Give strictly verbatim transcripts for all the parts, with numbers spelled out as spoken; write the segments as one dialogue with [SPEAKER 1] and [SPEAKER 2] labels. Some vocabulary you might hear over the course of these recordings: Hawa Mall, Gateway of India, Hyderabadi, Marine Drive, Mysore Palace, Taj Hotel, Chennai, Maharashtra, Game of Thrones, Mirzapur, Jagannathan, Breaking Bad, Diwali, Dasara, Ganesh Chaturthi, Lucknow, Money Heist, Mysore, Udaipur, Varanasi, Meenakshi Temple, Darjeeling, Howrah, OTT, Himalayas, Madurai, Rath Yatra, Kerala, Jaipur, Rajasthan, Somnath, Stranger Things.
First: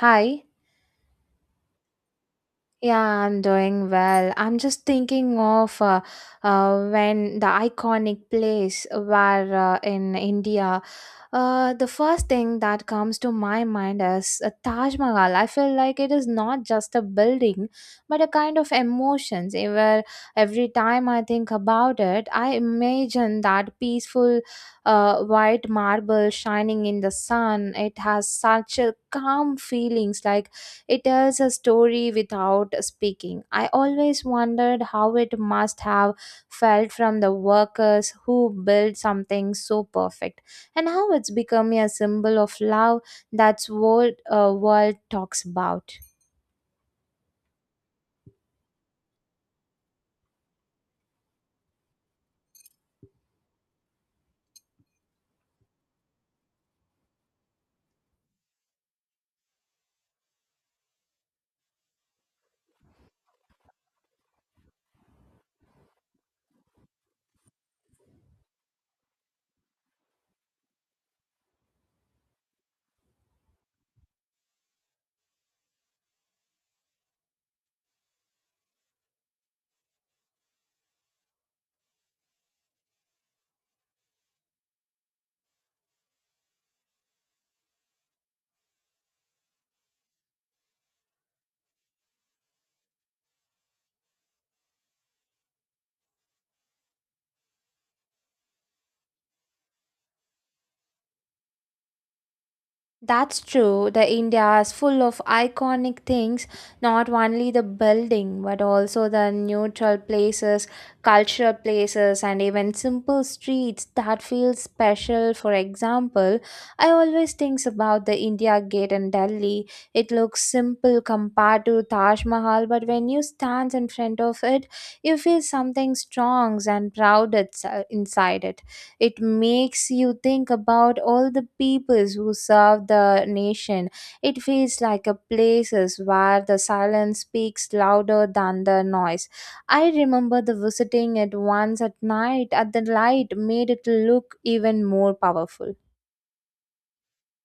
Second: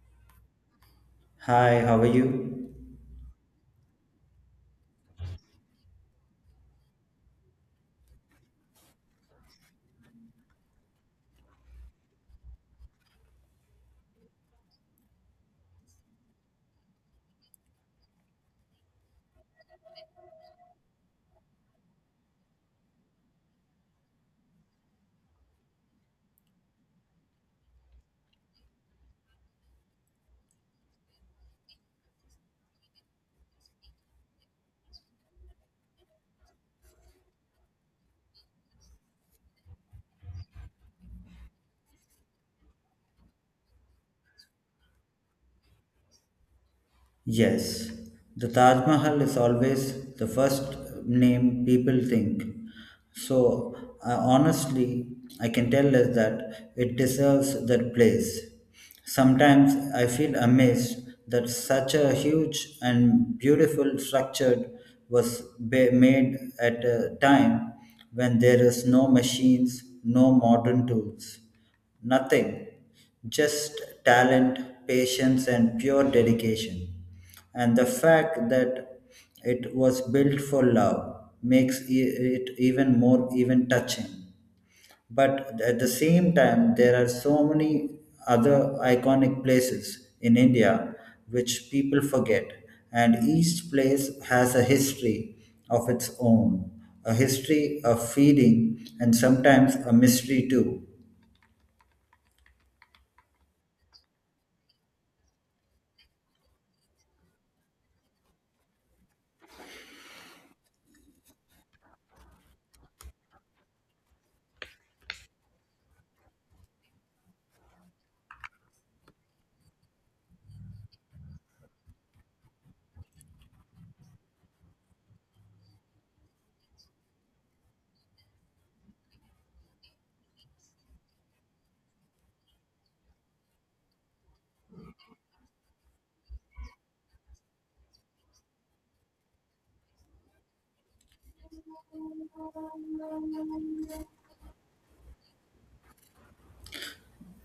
[SPEAKER 1] Hi.
[SPEAKER 2] Hi, how are you?
[SPEAKER 1] Yeah, I'm doing well. I'm just thinking of uh, uh, when the iconic place where uh, in India, uh, the first thing that comes to my mind is a Taj Mahal. I feel like it is not just a building, but a kind of emotions. eh, Where every time I think about it, I imagine that peaceful, uh, white marble shining in the sun. It has such a calm feelings, like it tells a story without speaking. I always wondered how it must have felt from the workers who built something so perfect, and how it's become a symbol of love that's world uh, world talks about.
[SPEAKER 2] Yes, the Taj Mahal is always the first name people think. So, I honestly, I can tell us that it deserves that place. Sometimes I feel amazed that such a huge and beautiful structure was ba- made at a time when there is no machines, no modern tools. Nothing, just talent, patience, and pure dedication. And the fact that it was built for love makes e- it even more even touching. But at the same time, there are so many other iconic places in India which people forget, and each place has a history of its own, a history of feeding, and sometimes a mystery too.
[SPEAKER 1] That's true. The India is full of iconic things, not only the building, but also the neutral places, cultural places, and even simple streets that feel special. For example, I always think about the India Gate in Delhi. It looks simple compared to Taj Mahal, but when you stand in front of it, you feel something strong and proud itse- inside it. It makes you think about all the peoples who serve the nation. It feels like a places where the silence speaks louder than the noise. I remember the visiting it once at night at the light made it look even more powerful.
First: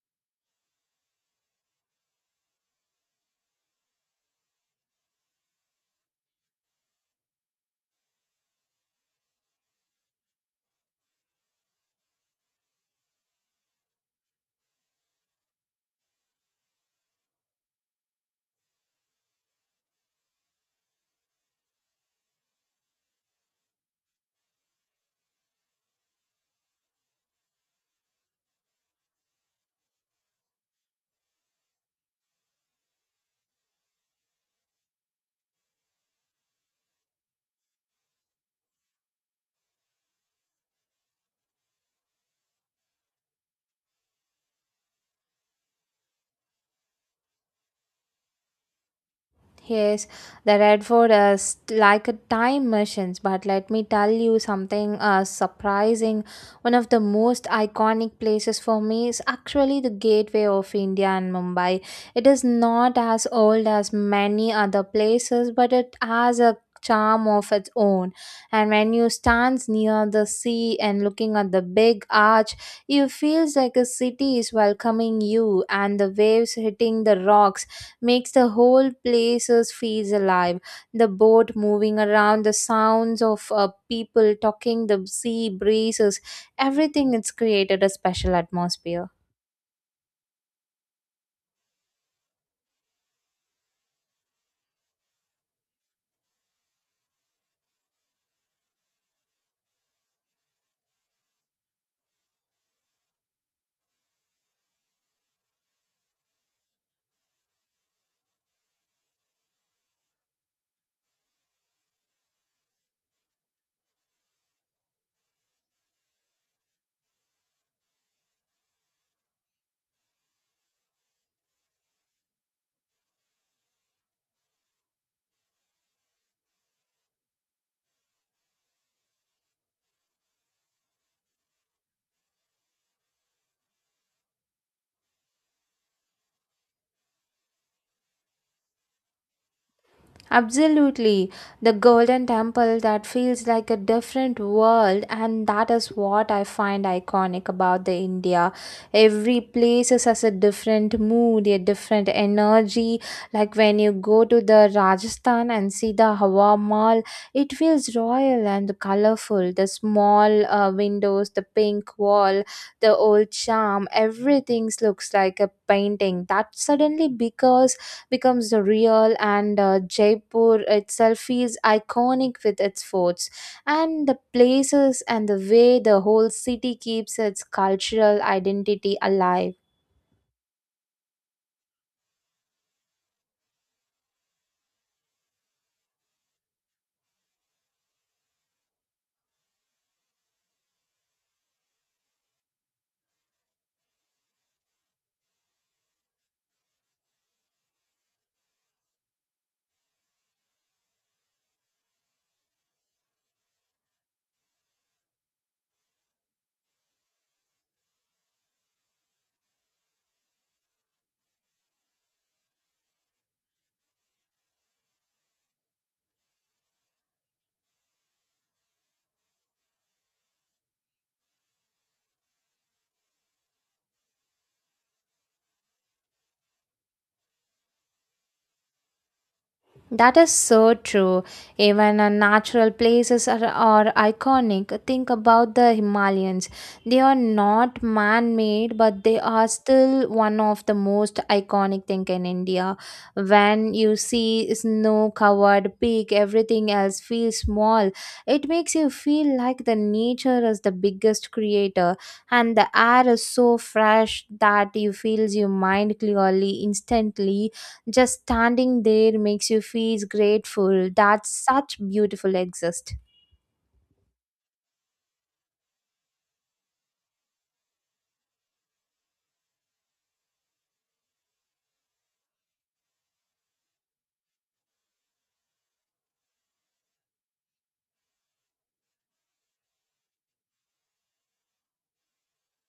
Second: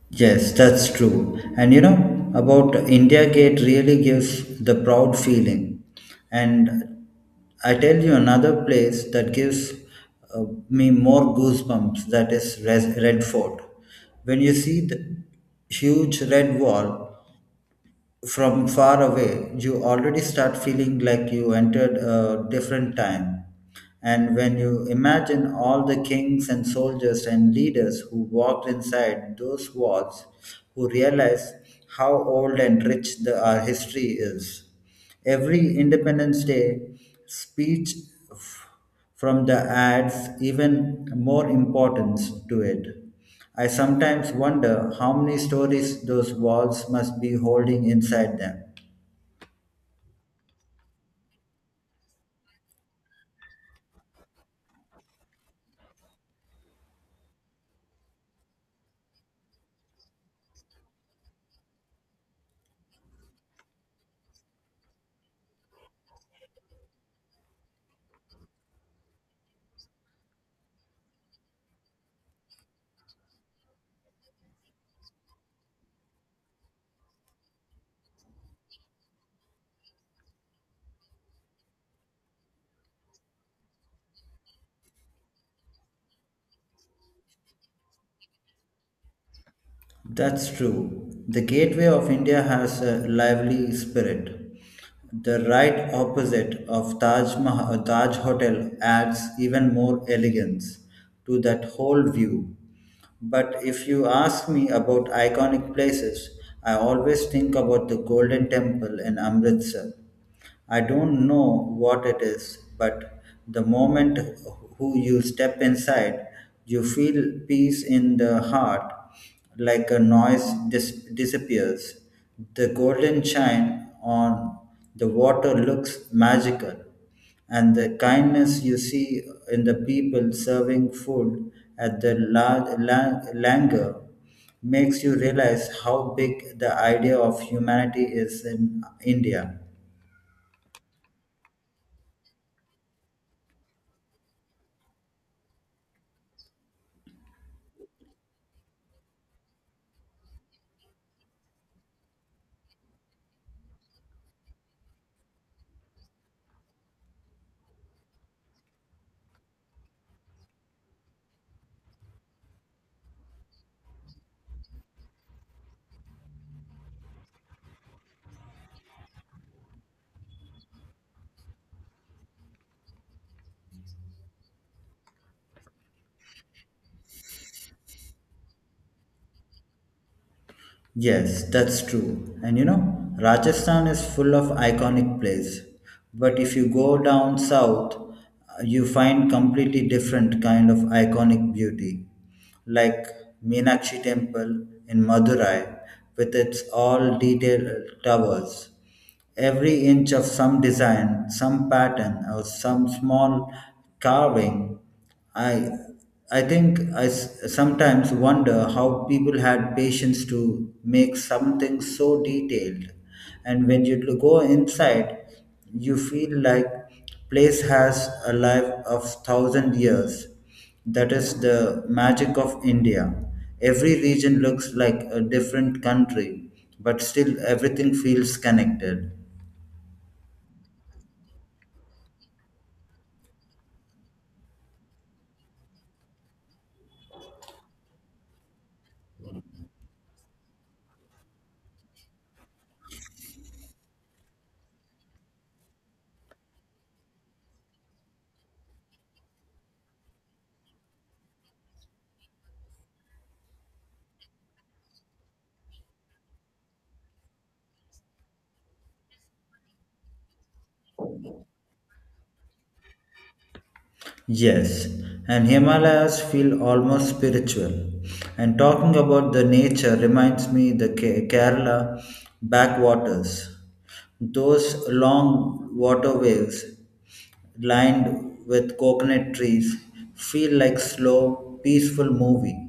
[SPEAKER 2] Yes, that's true. And you know, about India Gate really gives the proud feeling. And I tell you another place that gives uh, me more goosebumps, that is Res- Red Fort. When you see the huge red wall from far away, you already start feeling like you entered a different time. And when you imagine all the kings and soldiers and leaders who walked inside those walls, who realize how old and rich the, our history is. Every Independence Day speech from the ads even more importance to it. I sometimes wonder how many stories those walls must be holding inside them.
[SPEAKER 1] Yes, the Red Fort is like a time machine, but let me tell you something uh, surprising. One of the most iconic places for me is actually the gateway of India and Mumbai. It is not as old as many other places, but it has a charm of its own. And when you stands near the sea and looking at the big arch, you feels like a city is welcoming you and the waves hitting the rocks makes the whole places feels alive. The boat moving around, the sounds of uh, people talking, the sea breezes, everything it's created a special atmosphere.
[SPEAKER 2] That's true. The Gateway of India has a lively spirit. The right opposite of Taj, Mahal, uh, Taj Hotel adds even more elegance to that whole view. But if you ask me about iconic places, I always think about the Golden Temple in Amritsar. I don't know what it is, but the moment who you step inside, you feel peace in the heart, like a noise dis- disappears. The golden shine on the water looks magical, and the kindness you see in the people serving food at the la- la- langar makes you realize how big the idea of humanity is in India.
[SPEAKER 1] Absolutely. The Golden Temple that feels like a different world, and that is what I find iconic about the India. Every place has a different mood, a different energy. Like when you go to the Rajasthan and see the Hawa Mall, it feels royal and colorful. The small uh, windows, the pink wall, the old charm, everything looks like a painting. That suddenly because becomes real and uh, Jaipur itself is iconic with its forts and the places and the way the whole city keeps its cultural identity alive.
[SPEAKER 2] Yes, that's true. And you know, Rajasthan is full of iconic places. But if you go down south, uh, you find completely different kind of iconic beauty, like Meenakshi Temple in Madurai with its all detailed towers. Every inch of some design, some pattern, or some small carving, I, I think I s- sometimes wonder how people had patience to make something so detailed. And when you l- go inside, you feel like place has a life of thousand years that is the magic of India. Every region looks like a different country, but still everything feels connected.
[SPEAKER 1] That is so true. Even uh, natural places are, are iconic. Think about the Himalayans. They are not man made, but they are still one of the most iconic thing in India. When you see snow covered peak, everything else feels small. It makes you feel like the nature is the biggest creator, and the air is so fresh that you feels your mind clearly instantly just standing there makes you feel grateful that such beautiful exist.
[SPEAKER 2] Yes, and Himalayas feel almost spiritual. And talking about the nature reminds me the Ke- Kerala backwaters. Those long waterways lined with coconut trees feel like slow, peaceful movie.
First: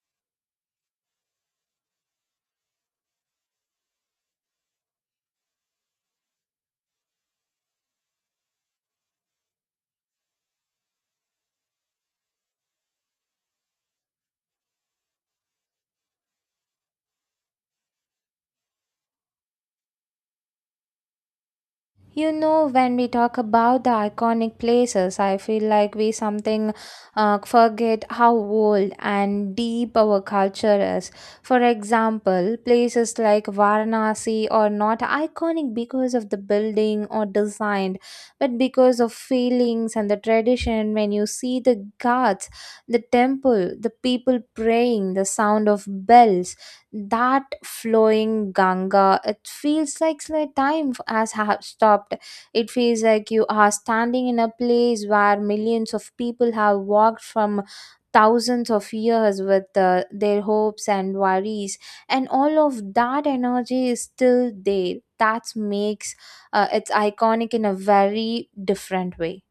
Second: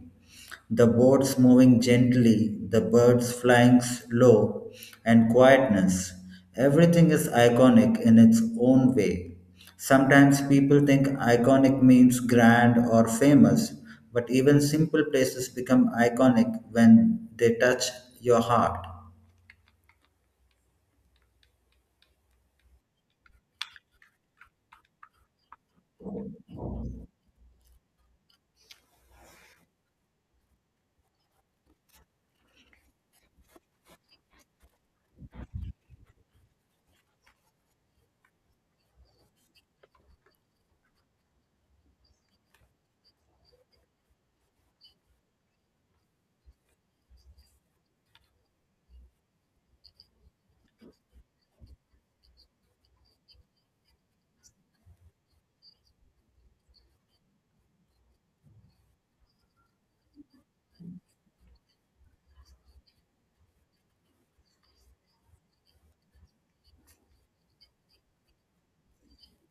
[SPEAKER 2] The boats moving gently, the birds flying low, and quietness. Everything is iconic in its own way. Sometimes people think iconic means grand or famous, but even simple places become iconic when they touch your heart.
[SPEAKER 1] You know, when we talk about the iconic places, I feel like we something uh, forget how old and deep our culture is. For example, places like Varanasi are not iconic because of the building or design, but because of feelings and the tradition. When you see the ghats, the temple, the people praying, the sound of bells, that flowing Ganga, it feels like the time has ha- stopped. It feels like you are standing in a place where millions of people have walked from thousands of years with uh, their hopes and worries, and all of that energy is still there. That makes uh, it's iconic in a very different way.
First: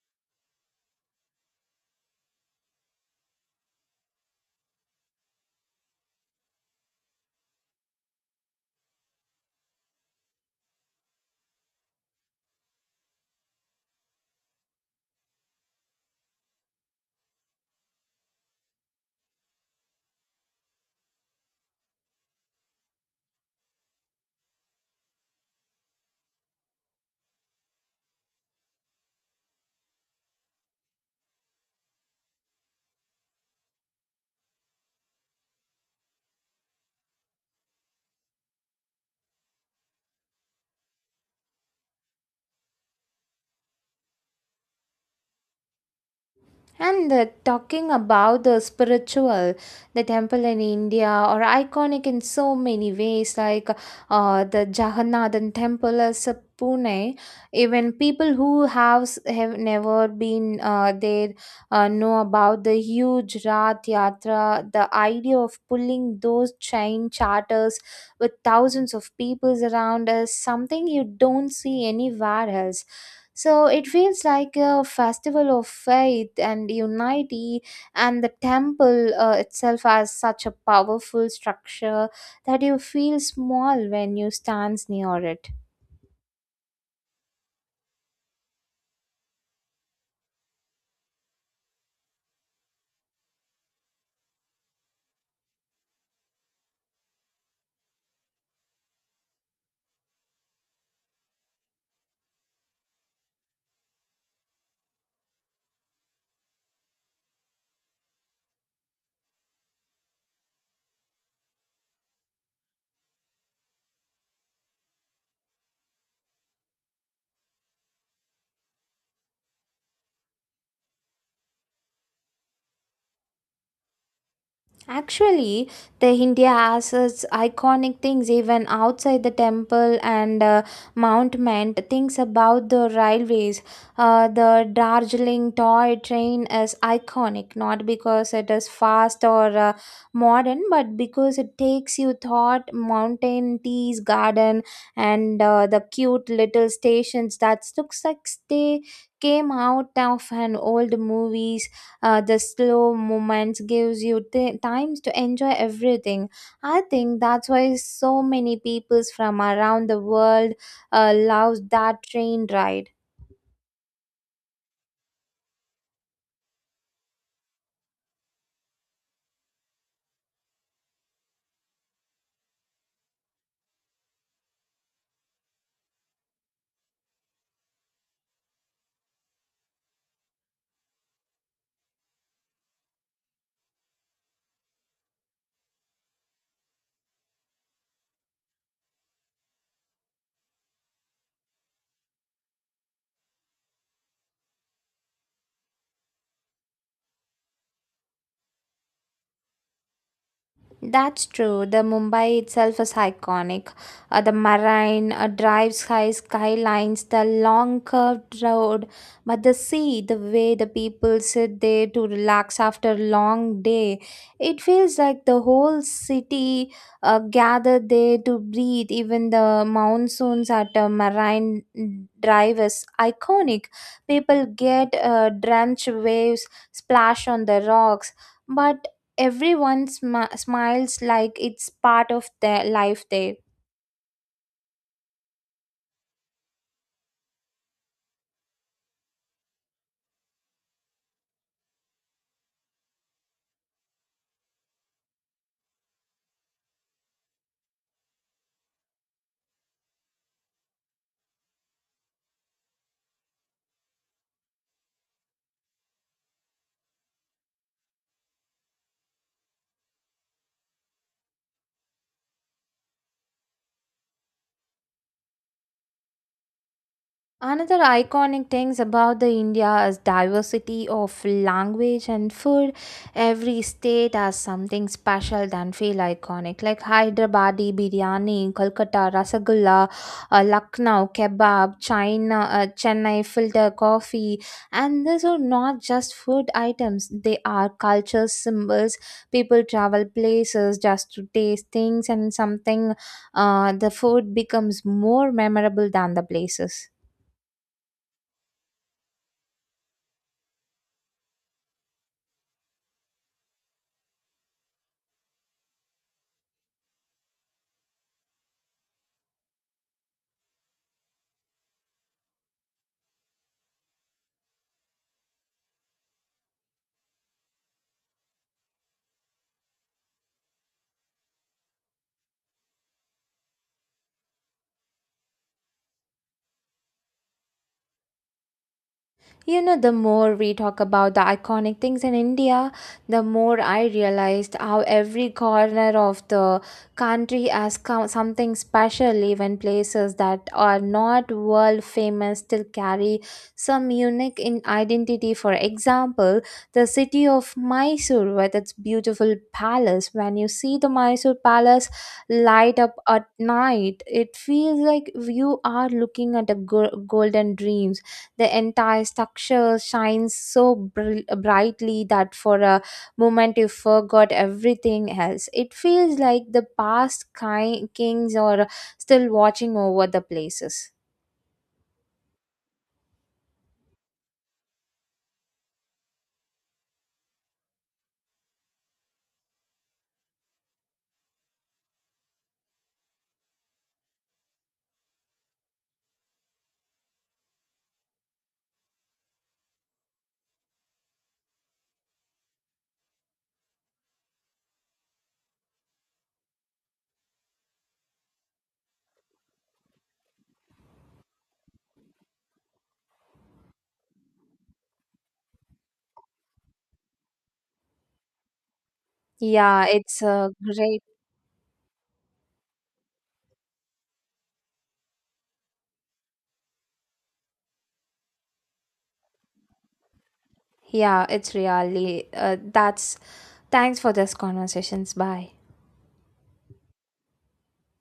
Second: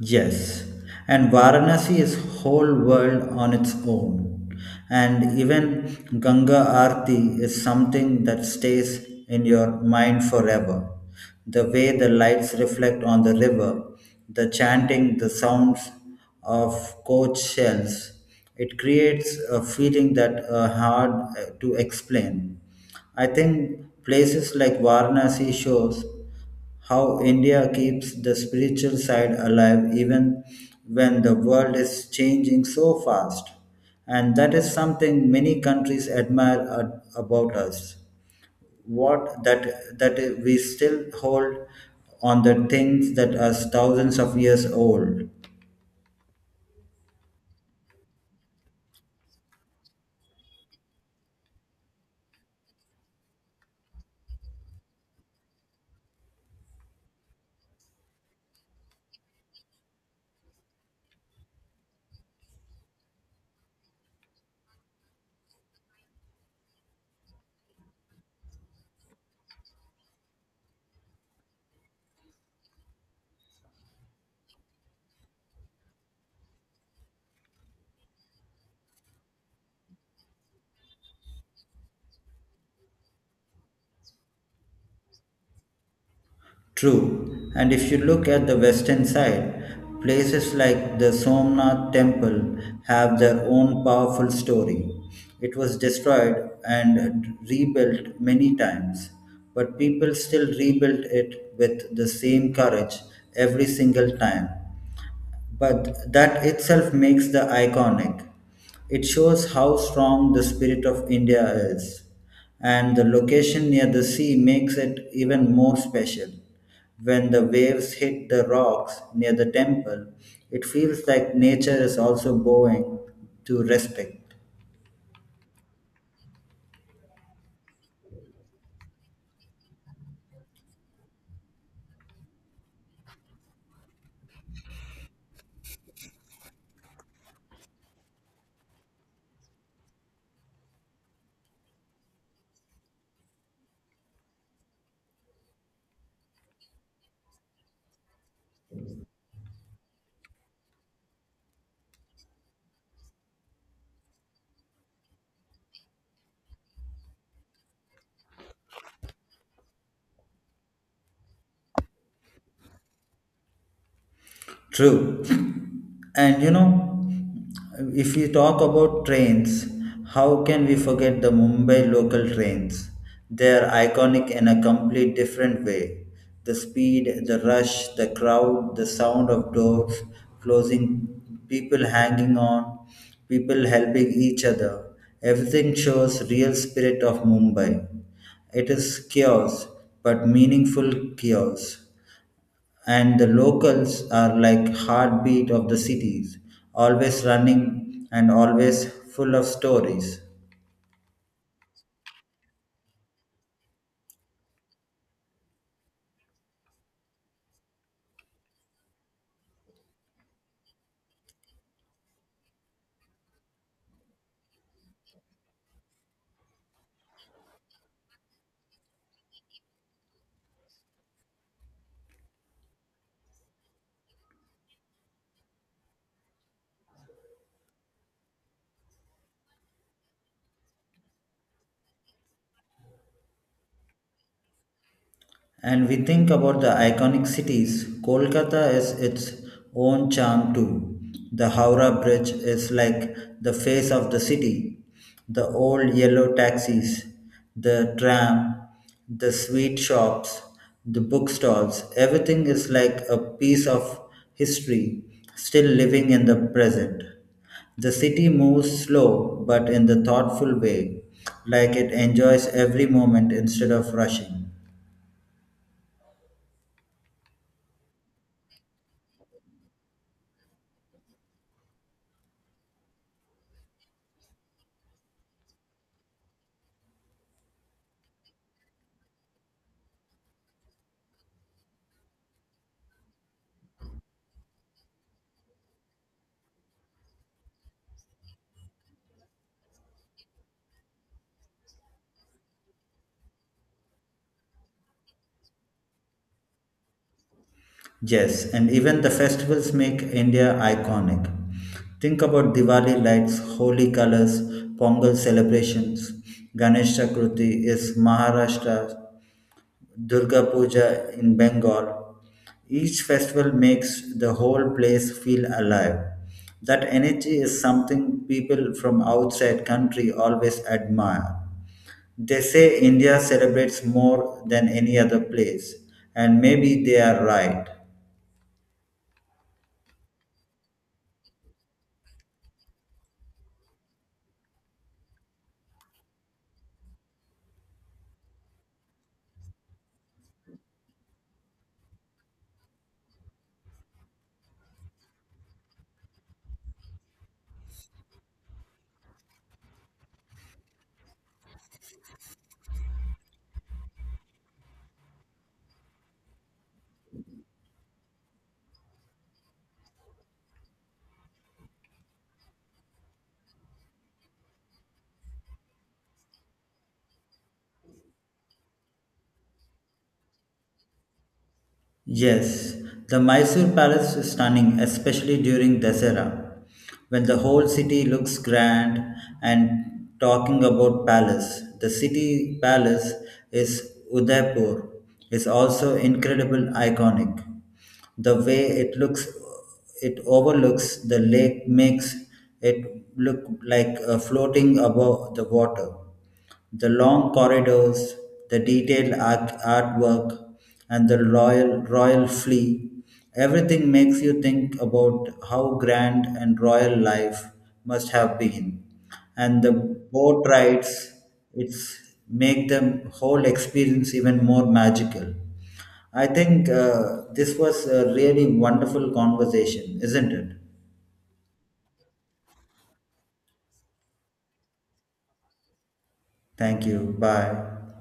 [SPEAKER 2] Yes, and Varanasi is whole world on its own. And even Ganga Aarti is something that stays in your mind forever. The way the lights reflect on the river, the chanting, the sounds of coach shells, it creates a feeling that are hard uh, to explain. I think places like Varanasi shows how India keeps the spiritual side alive even when the world is changing so fast. And that is something many countries admire a- about us. What that that we still hold on the things that are thousands of years old.
[SPEAKER 1] And uh, talking about the spiritual, the temple in India are iconic in so many ways, like uh, the Jagannathan temple is uh, Pune. Even people who have, s- have never been uh, there, uh, know about the huge Rath Yatra. The idea of pulling those train charters with thousands of people around is something you don't see anywhere else, so it feels like a festival of faith and unity, and the temple uh, itself has such a powerful structure that you feel small when you stand near it.
[SPEAKER 2] True, and if you look at the western side, places like the Somnath temple have their own powerful story. It was destroyed and rebuilt many times, but people still rebuilt it with the same courage every single time, but that itself makes the iconic. It shows how strong the spirit of India is, and the location near the sea makes it even more special. When the waves hit the rocks near the temple, it feels like nature is also bowing to respect.
[SPEAKER 1] Actually, the India has its iconic things even outside the temple and uh, monument. Things about the railways, uh, the Darjeeling toy train is iconic not because it is fast or uh, modern, but because it takes you thought mountain, teas, garden, and uh, the cute little stations that looks like they came out of an old movie. Uh, the slow moments gives you t- times to enjoy everything. I think that's why so many peoples from around the world uh, love that train ride.
[SPEAKER 2] True. And you know, if we talk about trains, how can we forget the Mumbai local trains? They are iconic in a complete different way. The speed, the rush, the crowd, the sound of doors closing, people hanging on, people helping each other. Everything shows real spirit of Mumbai. It is chaos, but meaningful chaos, and the locals are like heartbeat of the cities, always running and always full of stories.
[SPEAKER 1] That's true. The Mumbai itself is iconic. Uh, the marine uh, drive sky skylines, the long curved road, but the sea, the way the people sit there to relax after a long day, it feels like the whole city uh, gathered there to breathe. Even the monsoons at a marine drive is iconic. People get uh, drenched waves, splash on the rocks, but everyone smi- smiles like it's part of their life there.
[SPEAKER 2] And we think about the iconic cities, Kolkata is its own charm too. The Howrah Bridge is like the face of the city, the old yellow taxis, the tram, the sweet shops, the bookstalls, everything is like a piece of history still living in the present. The city moves slow but in the thoughtful way, like it enjoys every moment instead of rushing.
[SPEAKER 1] Another iconic things about the India is diversity of language and food. Every state has something special that feel iconic, like Hyderabadi biryani, Kolkata rasagulla, uh, Lucknow kebab, China uh, Chennai filter coffee, and these are not just food items. They are culture symbols. People travel places just to taste things, and something uh, the food becomes more memorable than the places.
[SPEAKER 2] Yes, and even the festivals make India iconic. Think about Diwali lights, holy colors, Pongal celebrations. Ganesh Chaturthi is Maharashtra, Durga Puja in Bengal, each festival makes the whole place feel alive. That energy is something people from outside country always admire. They say India celebrates more than any other place, and maybe they are right.
[SPEAKER 1] You know, the more we talk about the iconic things in India, the more I realized how every corner of the country has co- something special, even places that are not world famous still carry some unique in identity. For example, the city of Mysore with its beautiful palace. When you see the Mysore palace light up at night, it feels like you are looking at a go- golden dreams. The entire structure shines so br- brightly that for a moment you forgot everything else. It feels like the past ki- kings are still watching over the places.
[SPEAKER 2] Yes, the Mysore Palace is stunning, especially during Dasara, when the whole city looks grand. And talking about palace, the city palace is Udaipur is also incredible iconic. The way it looks it overlooks the lake makes it look like uh, floating above the water. The long corridors, the detailed art- artwork, and the royal, royal flea, everything makes you think about how grand and royal life must have been. And the
[SPEAKER 1] Yeah, it's
[SPEAKER 2] boat
[SPEAKER 1] a great.
[SPEAKER 2] rides, it's make the whole experience even more magical. I think uh, this was a really wonderful conversation, isn't it?
[SPEAKER 1] Yeah, it's really. Uh, that's. Thanks for this conversations. Bye.
[SPEAKER 2] Thank you. Bye.